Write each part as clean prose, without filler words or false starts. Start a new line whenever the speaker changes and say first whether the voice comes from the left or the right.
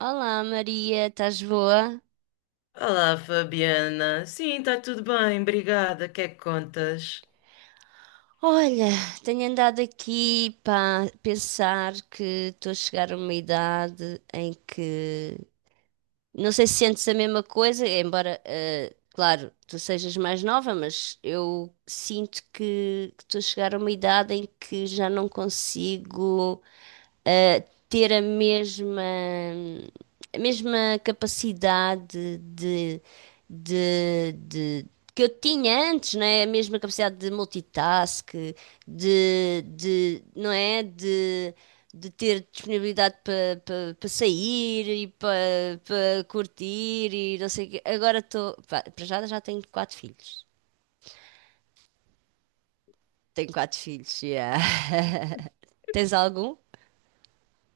right: Olá Maria, estás boa?
left: Olá, Fabiana. Sim, está tudo bem, obrigada. O que é que contas?
right: Olha, tenho andado aqui para pensar que estou a chegar a uma idade em que não sei se sentes a mesma coisa, embora, claro, tu sejas mais nova, mas eu sinto que estou a chegar a uma idade em que já não consigo, eh, ter a mesma capacidade de que eu tinha antes, não é? A mesma capacidade de multitask, de não é? De ter disponibilidade para pa, pa- pa sair e para pa curtir e não sei o quê. Agora estou. Para já, já tenho quatro filhos. Tenho quatro filhos, yeah. Tens algum?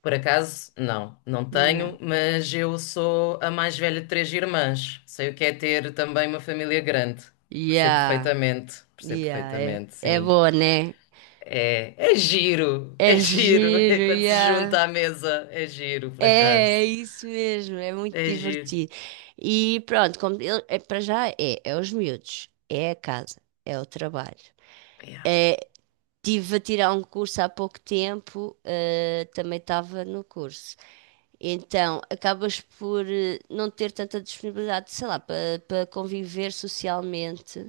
left: Por acaso, não, não tenho,
right: Não.
left: mas eu sou a mais velha de três irmãs. Sei o que é ter também uma família grande.
right: Yeah,
left: Percebo
right: yeah, é,
left: perfeitamente,
right: é
left: sim.
right: boa, né?
left: É giro,
right: É
left: é giro. É
right: giro,
left: quando se junta
right: yeah.
left: à mesa, é giro,
right: É,
left: por
right: é
left: acaso.
right: isso mesmo, é muito
left: É giro.
right: divertido. E pronto, é, para já é os miúdos, é a casa, é o trabalho.
left: Yeah.
right: Tive a tirar um curso há pouco tempo, também estava no curso. Então, acabas por não ter tanta disponibilidade, sei lá, para conviver socialmente.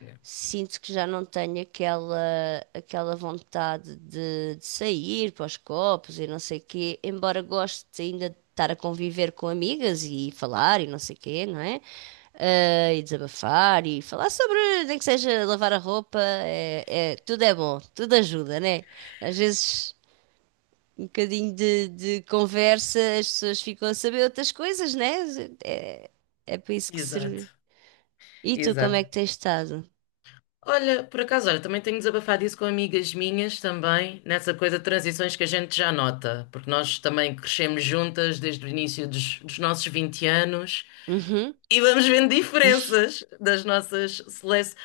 left: Yeah.
right: Sinto que já não tenho aquela vontade de sair para os copos e não sei o quê, embora goste ainda de estar a conviver com amigas e falar e não sei o quê, não é? Ah, e desabafar e falar sobre, nem que seja lavar a roupa, tudo é bom, tudo ajuda, né? Às vezes um bocadinho de conversa, as pessoas ficam a saber outras coisas, né? É, é para isso que
left: Exato,
right: serve. E tu, como
left: exato.
right: é que tens estado?
left: Olha, por acaso, olha, também tenho desabafado isso com amigas minhas também, nessa coisa de transições que a gente já nota, porque nós também crescemos juntas desde o início dos nossos 20 anos
right: Uhum.
left: e vamos vendo diferenças das nossas seleções.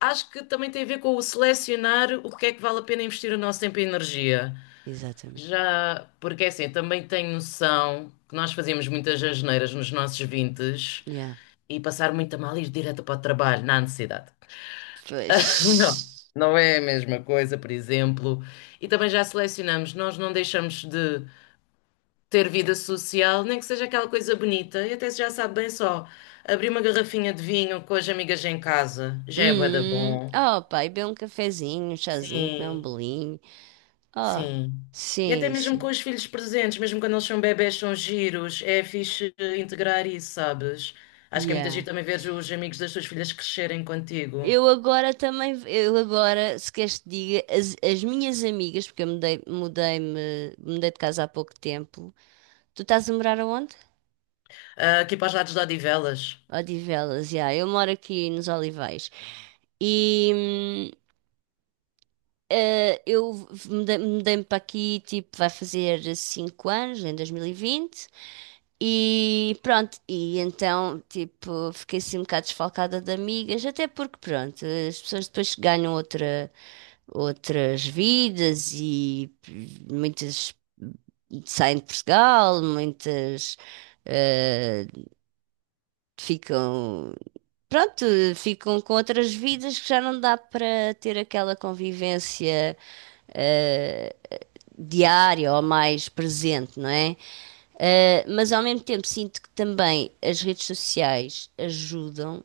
left: Acho que também tem a ver com o selecionar o que é que vale a pena investir o nosso tempo e energia.
right: Exatamente.
left: Já, porque é assim, também tenho noção que nós fazíamos muitas asneiras nos nossos 20
right: Yeah.
left: e passar muito a mal e ir direto para o trabalho, na ansiedade. Não,
right: Pois.
left: não é a mesma coisa, por exemplo. E também já selecionamos, nós não deixamos de ter vida social, nem que seja aquela coisa bonita. E até se já sabe bem só, abrir uma garrafinha de vinho com as amigas em casa já é bué da
right: Hum.
left: bom.
right: Oh, pá, e beber um cafezinho, um chazinho, comer um
left: Sim,
right: bolinho. Oh,
left: sim. E até
right: sim,
left: mesmo com
right: sim.
left: os filhos presentes, mesmo quando eles são bebés, são giros, é fixe integrar isso, sabes? Acho que é muito giro
right: Yeah.
left: também ver os amigos das tuas filhas crescerem contigo.
right: Eu agora também, eu agora, se queres que diga, as minhas amigas, porque eu mudei, mudei-me, mudei de casa há pouco tempo. Tu estás a morar aonde?
left: Ah, aqui para os lados de Odivelas.
right: Odivelas, já. Eu moro aqui nos Olivais. E eu mudei-me para aqui, tipo, vai fazer 5 anos, em 2020. E pronto, e então, tipo, fiquei assim um bocado desfalcada de amigas, até porque, pronto, as pessoas depois ganham outra, outras vidas e muitas saem de Portugal, muitas eh, ficam, pronto, ficam com outras vidas que já não dá para ter aquela convivência eh, diária ou mais presente, não é? Mas ao mesmo tempo sinto que também as redes sociais ajudam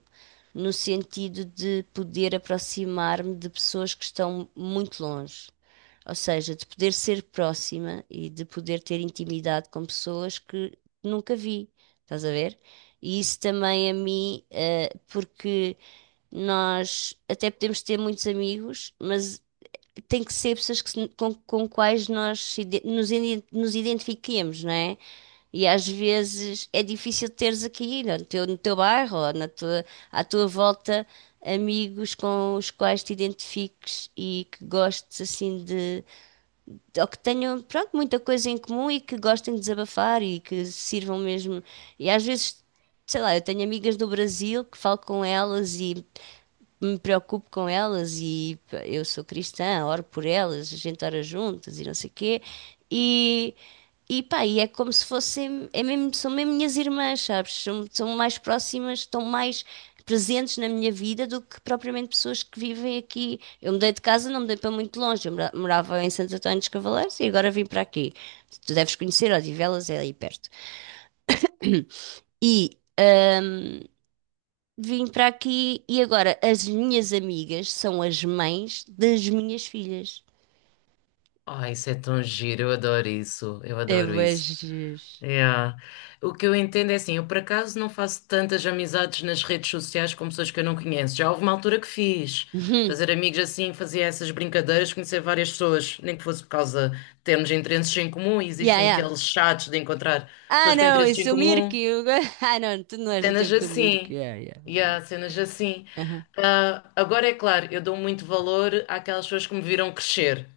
right: no sentido de poder aproximar-me de pessoas que estão muito longe. Ou seja, de poder ser próxima e de poder ter intimidade com pessoas que nunca vi. Estás a ver? E isso também a mim, porque nós até podemos ter muitos amigos, mas tem que ser pessoas que se- com quais nós se ide- nos, iden- nos identifiquemos, não é? E às vezes é difícil teres aqui no teu bairro ou na tua, à tua volta amigos com os quais te identifiques e que gostes assim ou que tenham, pronto, muita coisa em comum e que gostem de desabafar e que sirvam mesmo. E às vezes, sei lá, eu tenho amigas do Brasil que falo com elas e me preocupo com elas e pá, eu sou cristã, oro por elas, a gente ora juntas e não sei o quê. E, e pá, e é como se fossem, é mesmo, são mesmo minhas irmãs, sabes? São, são mais próximas, estão mais presentes na minha vida do que propriamente pessoas que vivem aqui. Eu mudei de casa, não mudei para muito longe, eu morava em Santo António dos Cavaleiros e agora vim para aqui. Tu deves conhecer, Odivelas é aí perto. E vim para aqui e agora as minhas amigas são as mães das minhas filhas.
left: Ai, isso é tão giro, eu adoro isso, eu
right: É
left: adoro
right: bué
left: isso.
right: Jesus.
left: Yeah. O que eu entendo é assim, eu por acaso não faço tantas amizades nas redes sociais com pessoas que eu não conheço. Já houve uma altura que fiz,
right: Uhum.
left: fazer amigos assim, fazia essas brincadeiras, conhecer várias pessoas, nem que fosse por causa de termos interesses em comum, e
right: Yeah,
left: existem
right: yeah.
left: aqueles chats de encontrar
right: Ah,
left: pessoas com
right: não,
left: interesses em
right: esse é o Mirko.
left: comum.
right: Ah, não, tu não és do
left: Cenas
right: tempo do Mirko.
left: assim.
right: Yeah, yeah. Não,
left: Yeah, cenas assim.
right: não. Aham.
left: Ah, agora é claro, eu dou muito valor àquelas pessoas que me viram crescer.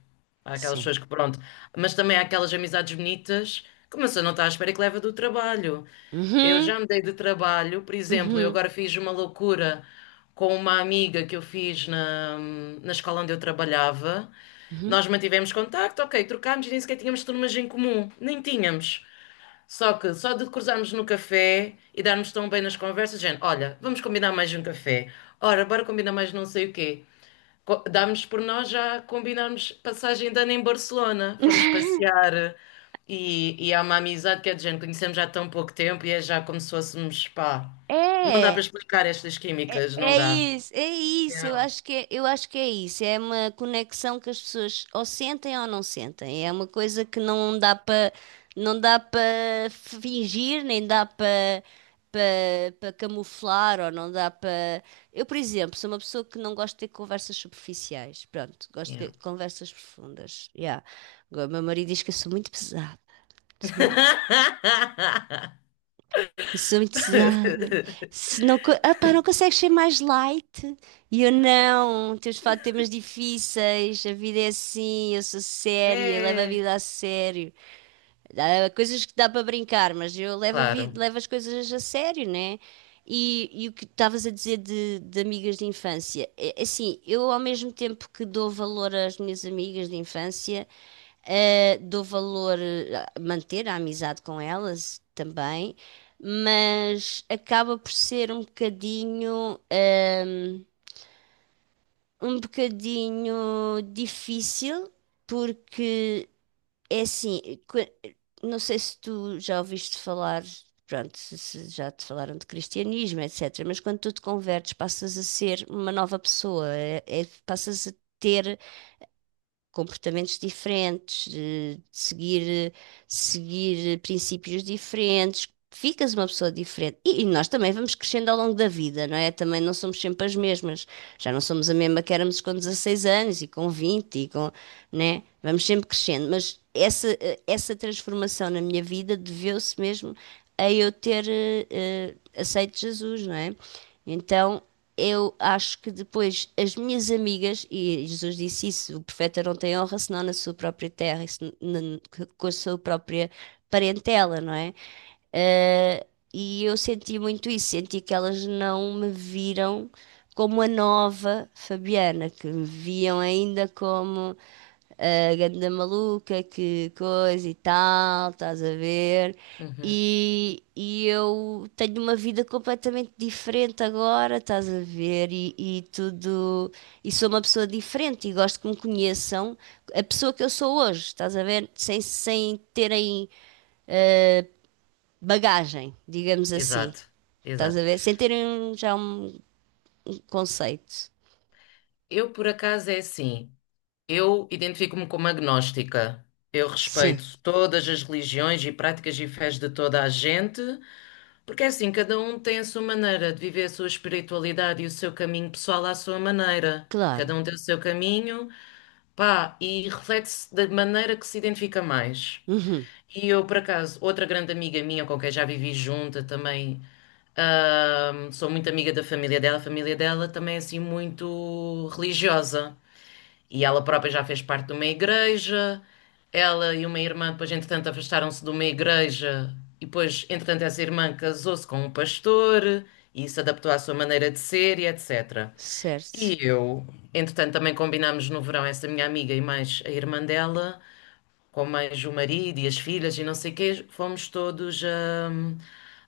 left: Àquelas
right: Sim.
left: pessoas que, pronto. Mas também àquelas amizades bonitas que uma pessoa não está à espera que leva do trabalho. Eu
right: Uhum.
left: já me dei de trabalho, por exemplo, eu
right: Uhum.
left: agora fiz uma loucura com uma amiga que eu fiz na escola onde eu trabalhava.
right: Uhum.
left: Nós mantivemos contacto, ok, trocámos e nem sequer tínhamos turmas em comum. Nem tínhamos. Só que só de cruzarmos no café e darmos tão bem nas conversas, gente, olha, vamos combinar mais um café. Ora, bora combinar mais não sei o quê. Damos por nós já combinarmos passagem de ano em Barcelona. Vamos passear e há uma amizade que é de gente, conhecemos já há tão pouco tempo e é já como se fôssemos, pá. Não dá para
right: É,
left: explicar estas
right: É
left: químicas, não
right: é
left: dá.
right: isso, é isso,
left: Yeah.
right: eu acho que é, eu acho que é isso. É uma conexão que as pessoas ou sentem ou não sentem. É uma coisa que não dá para fingir, nem dá para camuflar ou não dá para. Eu, por exemplo, sou uma pessoa que não gosto de ter conversas superficiais. Pronto, gosto
left: Yeah.
right: de conversas profundas. Yeah. Agora, o meu marido diz que eu sou muito pesada. Sou muito pesada. Se não, ah, pá, não consegues ser mais light? E eu não, temos de falar de temas difíceis, a vida é assim, eu sou séria, levo a
left: É,
right: vida a sério. Há coisas que dá para brincar, mas eu levo, a vida,
left: claro.
right: levo as coisas a sério, né? E o que estavas a dizer de amigas de infância? É, assim, eu ao mesmo tempo que dou valor às minhas amigas de infância. Dou valor a manter a amizade com elas também, mas acaba por ser um bocadinho, um bocadinho difícil, porque é assim, que- não sei se tu já ouviste falar, pronto, se já te falaram de cristianismo, etc., mas quando tu te convertes, passas a ser uma nova pessoa, passas a ter comportamentos diferentes, de seguir, seguir princípios diferentes, ficas uma pessoa diferente. E nós também vamos crescendo ao longo da vida, não é? Também não somos sempre as mesmas. Já não somos a mesma que éramos com 16 anos e com 20 e com, né? Vamos sempre crescendo, mas essa transformação na minha vida deveu-se mesmo a eu ter aceito Jesus, não é? Então, eu acho que depois as minhas amigas, e Jesus disse isso, o profeta não tem honra senão na sua própria terra, e com a sua própria parentela, não é? Eh, e eu senti muito isso, senti que elas não me viram como a nova Fabiana, que me viam ainda como a ganda maluca, que coisa e tal, estás a ver?
left: Uhum.
right: E eu tenho uma vida completamente diferente agora, estás a ver? E tudo. E sou uma pessoa diferente e gosto que me conheçam a pessoa que eu sou hoje, estás a ver? Sem terem bagagem, digamos assim.
left: Exato,
right: Estás a
left: exato.
right: ver? Sem terem já um conceito.
left: Eu, por acaso, é assim. Eu identifico-me como agnóstica. Eu
right: Sim,
left: respeito todas as religiões e práticas e fés de toda a gente, porque é assim, cada um tem a sua maneira de viver a sua espiritualidade e o seu caminho pessoal à sua maneira. Cada
right: claro.
left: um tem o seu caminho, pá, e reflete-se da maneira que se identifica mais.
right: Uhum,
left: E eu, por acaso, outra grande amiga minha com quem já vivi junta também, sou muito amiga da família dela, a família dela também é assim muito religiosa. E ela própria já fez parte de uma igreja. Ela e uma irmã, depois, entretanto, afastaram-se de uma igreja. E depois, entretanto, essa irmã casou-se com um pastor e se adaptou à sua maneira de ser e etc. E
right: certo.
left: eu, entretanto, também combinámos no verão, essa minha amiga e mais a irmã dela, com mais o marido e as filhas e não sei o quê, fomos todos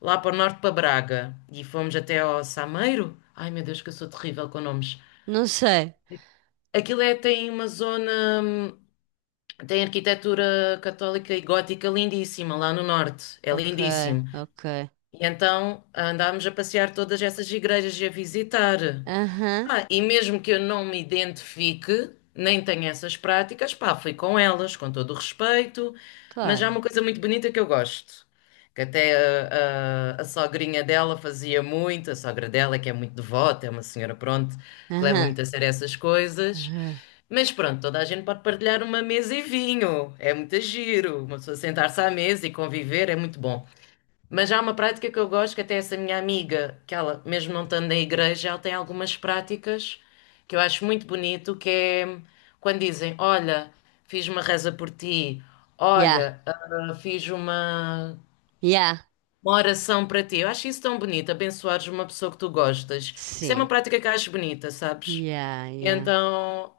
left: lá para o norte, para Braga. E fomos até ao Sameiro. Ai meu Deus, que eu sou terrível com nomes.
right: Não sei.
left: Aquilo é, tem uma zona. Tem arquitetura católica e gótica lindíssima lá no norte. É
right: Ok,
left: lindíssimo.
right: ok.
left: E então andámos a passear todas essas igrejas e a visitar.
right: Aham,
left: Ah, e mesmo que eu não me identifique, nem tenha essas práticas, pá, fui com elas, com todo o respeito, mas há
right: claro.
left: uma coisa muito bonita que eu gosto, que até a sogrinha dela fazia muito, a sogra dela, que é muito devota, é uma senhora, pronto, que leva
right: Aham,
left: muito a sério essas coisas.
right: aham.
left: Mas pronto, toda a gente pode partilhar uma mesa e vinho, é muito giro, uma pessoa sentar-se à mesa e conviver é muito bom. Mas há uma prática que eu gosto, que até essa minha amiga, que ela, mesmo não estando na igreja, ela tem algumas práticas que eu acho muito bonito, que é quando dizem, olha, fiz uma reza por ti,
right: Yeah,
left: olha, fiz uma,
right: yeah.
left: uma oração para ti. Eu acho isso tão bonito, abençoares uma pessoa que tu gostas. Isso é uma
right: Sim.
left: prática que eu acho bonita, sabes?
right: Yeah, yeah.
left: Então,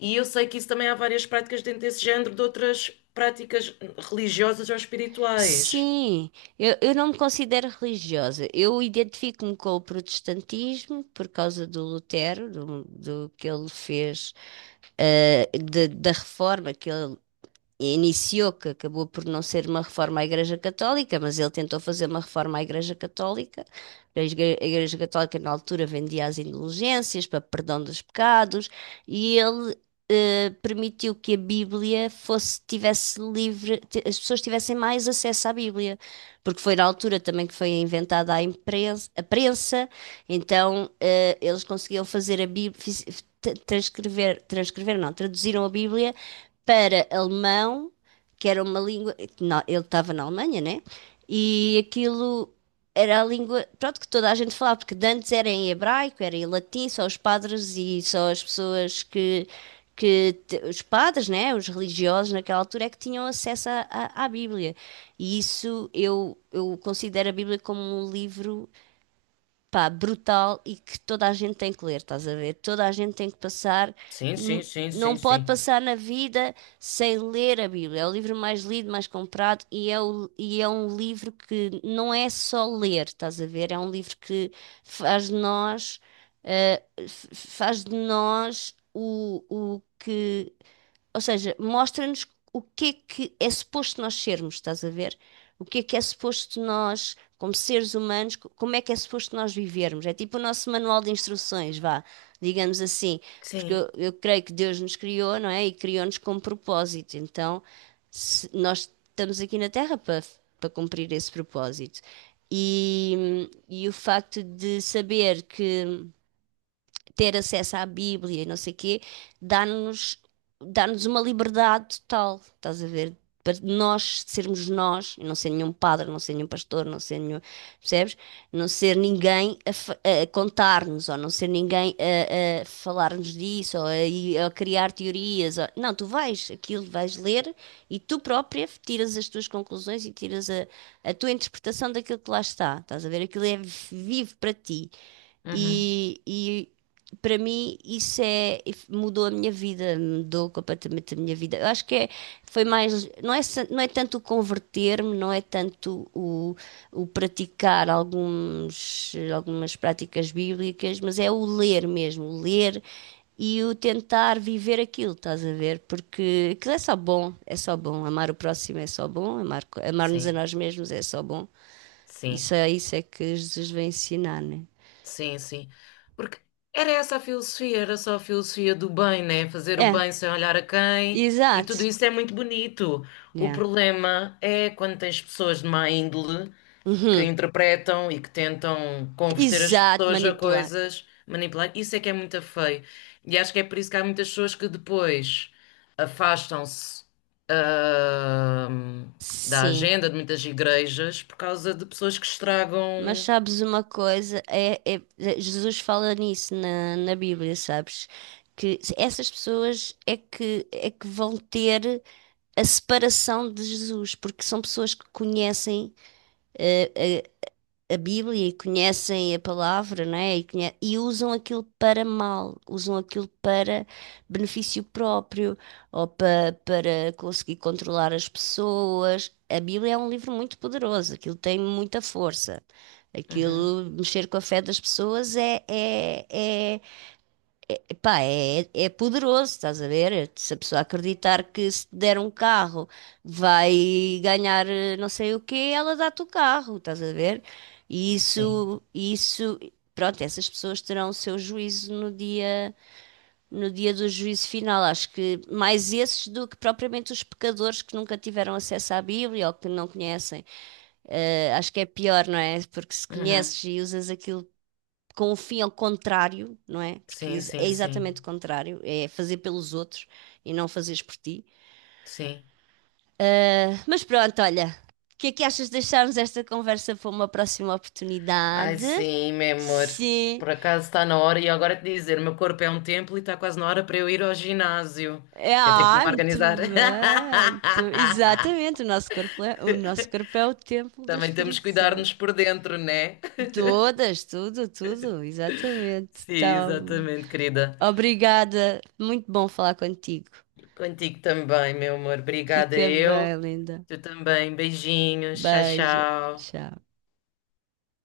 left: e eu sei que isso também há várias práticas dentro desse género, de outras práticas religiosas ou espirituais.
right: Sim, eu não me considero religiosa. Eu identifico-me com o protestantismo por causa do Lutero, do que ele fez, da reforma que ele iniciou, que acabou por não ser uma reforma à Igreja Católica, mas ele tentou fazer uma reforma à Igreja Católica. A Igreja Católica, na altura, vendia as indulgências para perdão dos pecados e ele permitiu que a Bíblia fosse, tivesse livre, as pessoas tivessem mais acesso à Bíblia, porque foi na altura também que foi inventada a imprensa, a prensa, então eles conseguiam fazer a Bíblia, transcrever, transcrever não, traduziram a Bíblia para alemão, que era uma língua. Ele estava na Alemanha, né? E aquilo era a língua, pronto, que toda a gente falava, porque de antes era em hebraico, era em latim, só os padres e só as pessoas que. Os padres, né, os religiosos naquela altura é que tinham acesso à Bíblia. E isso eu considero a Bíblia como um livro pá, brutal e que toda a gente tem que ler, estás a ver? Toda a gente tem que passar,
left: Sim, sim,
right: n-
left: sim,
right: não
left: sim,
right: pode
left: sim.
right: passar na vida sem ler a Bíblia. É o livro mais lido, mais comprado e é, e é um livro que não é só ler, estás a ver? É um livro que faz de nós, faz de nós o que ou seja, mostra-nos o que é suposto nós sermos, estás a ver? O que é suposto nós, como seres humanos, como é que é suposto nós vivermos? É tipo o nosso manual de instruções, vá, digamos assim. Porque
left: Sim,
right: eu creio que Deus nos criou, não é? E criou-nos com propósito. Então, nós estamos aqui na Terra para cumprir esse propósito. E o facto de saber que ter acesso à Bíblia e não sei o quê, dá-nos dá-nos uma liberdade total, estás a ver? Para nós sermos nós, e não ser nenhum padre, não ser nenhum pastor, não ser nenhum, percebes? Não ser ninguém a contar-nos, ou não ser ninguém a falar-nos disso, ou a criar teorias. Não, tu vais, aquilo vais ler e tu própria tiras as tuas conclusões e tiras a tua interpretação daquilo que lá está. Estás a ver? Aquilo é vivo para ti.
left: uhum,
right: E para mim isso é mudou a minha vida, mudou completamente a minha vida. Eu acho que é, foi mais não é tanto o converter-me, não é tanto o praticar alguns algumas práticas bíblicas, mas é o ler mesmo, o ler e o tentar viver aquilo, estás a ver? Porque aquilo é só bom, é só bom. Amar o próximo é só bom, amar, amar-nos a
left: sim,
right: nós mesmos é só bom.
left: sim,
right: Isso é que Jesus vem ensinar, né?
left: sim, sim. Porque era essa a filosofia, era só a filosofia do bem, né? Fazer o
right: É,
left: bem sem olhar a quem, e tudo
right: exato.
left: isso é muito bonito. O
right: Yeah.
left: problema é quando tens pessoas de má índole que
right: Uhum.
left: interpretam e que tentam converter as
right: Exato,
left: pessoas a
right: manipular.
left: coisas, manipular. Isso é que é muito feio. E acho que é por isso que há muitas pessoas que depois afastam-se, ahm, da
right: Sim.
left: agenda de muitas igrejas por causa de pessoas que
right: Mas
left: estragam.
right: sabes uma coisa? Jesus fala nisso na Bíblia, sabes? Que essas pessoas é que vão ter a separação de Jesus, porque são pessoas que conhecem eh, a Bíblia e conhecem a palavra, não é? E usam aquilo para mal, usam aquilo para benefício próprio ou para conseguir controlar as pessoas. A Bíblia é um livro muito poderoso, aquilo tem muita força.
left: Uhum,
right: Aquilo, mexer com a fé das pessoas éé Epá, é poderoso, estás a ver? Se a pessoa acreditar que se te der um carro vai ganhar não sei o quê, ela dá-te o carro, estás a ver? E
left: sim.
right: isso, pronto, essas pessoas terão o seu juízo no dia, no dia do juízo final. Acho que mais esses do que propriamente os pecadores que nunca tiveram acesso à Bíblia ou que não conhecem. Acho que é pior, não é? Porque se
left: Uhum,
right: conheces e usas aquilo com o fim ao contrário, não é? Porque
left: sim,
right: é
left: sim, sim.
right: exatamente o contrário, é fazer pelos outros e não fazeres por ti.
left: Sim.
right: Mas pronto, olha, o que é que achas de deixarmos esta conversa para uma próxima
left: Ai,
right: oportunidade?
left: sim, meu amor.
right: Sim.
left: Por acaso está na hora, e agora te dizer, o meu corpo é um templo e está quase na hora para eu ir ao ginásio.
right: É,
left: Que eu tenho que me
right: ah, muito
left: organizar.
right: bem. Muito- Exatamente, o nosso corpo é, o nosso corpo é o templo do
left: Também temos que
right: Espírito
left: cuidar-nos
right: Santo.
left: por dentro, né?
right: Todas, tudo, tudo, exatamente.
left: Sim,
right: Então,
left: exatamente, querida.
right: obrigada. Muito bom falar contigo.
left: Contigo também, meu amor. Obrigada
right: Fica
left: eu.
right: bem, linda.
left: Tu também. Beijinhos. Tchau,
right: Beijo.
left: tchau.
right: Tchau.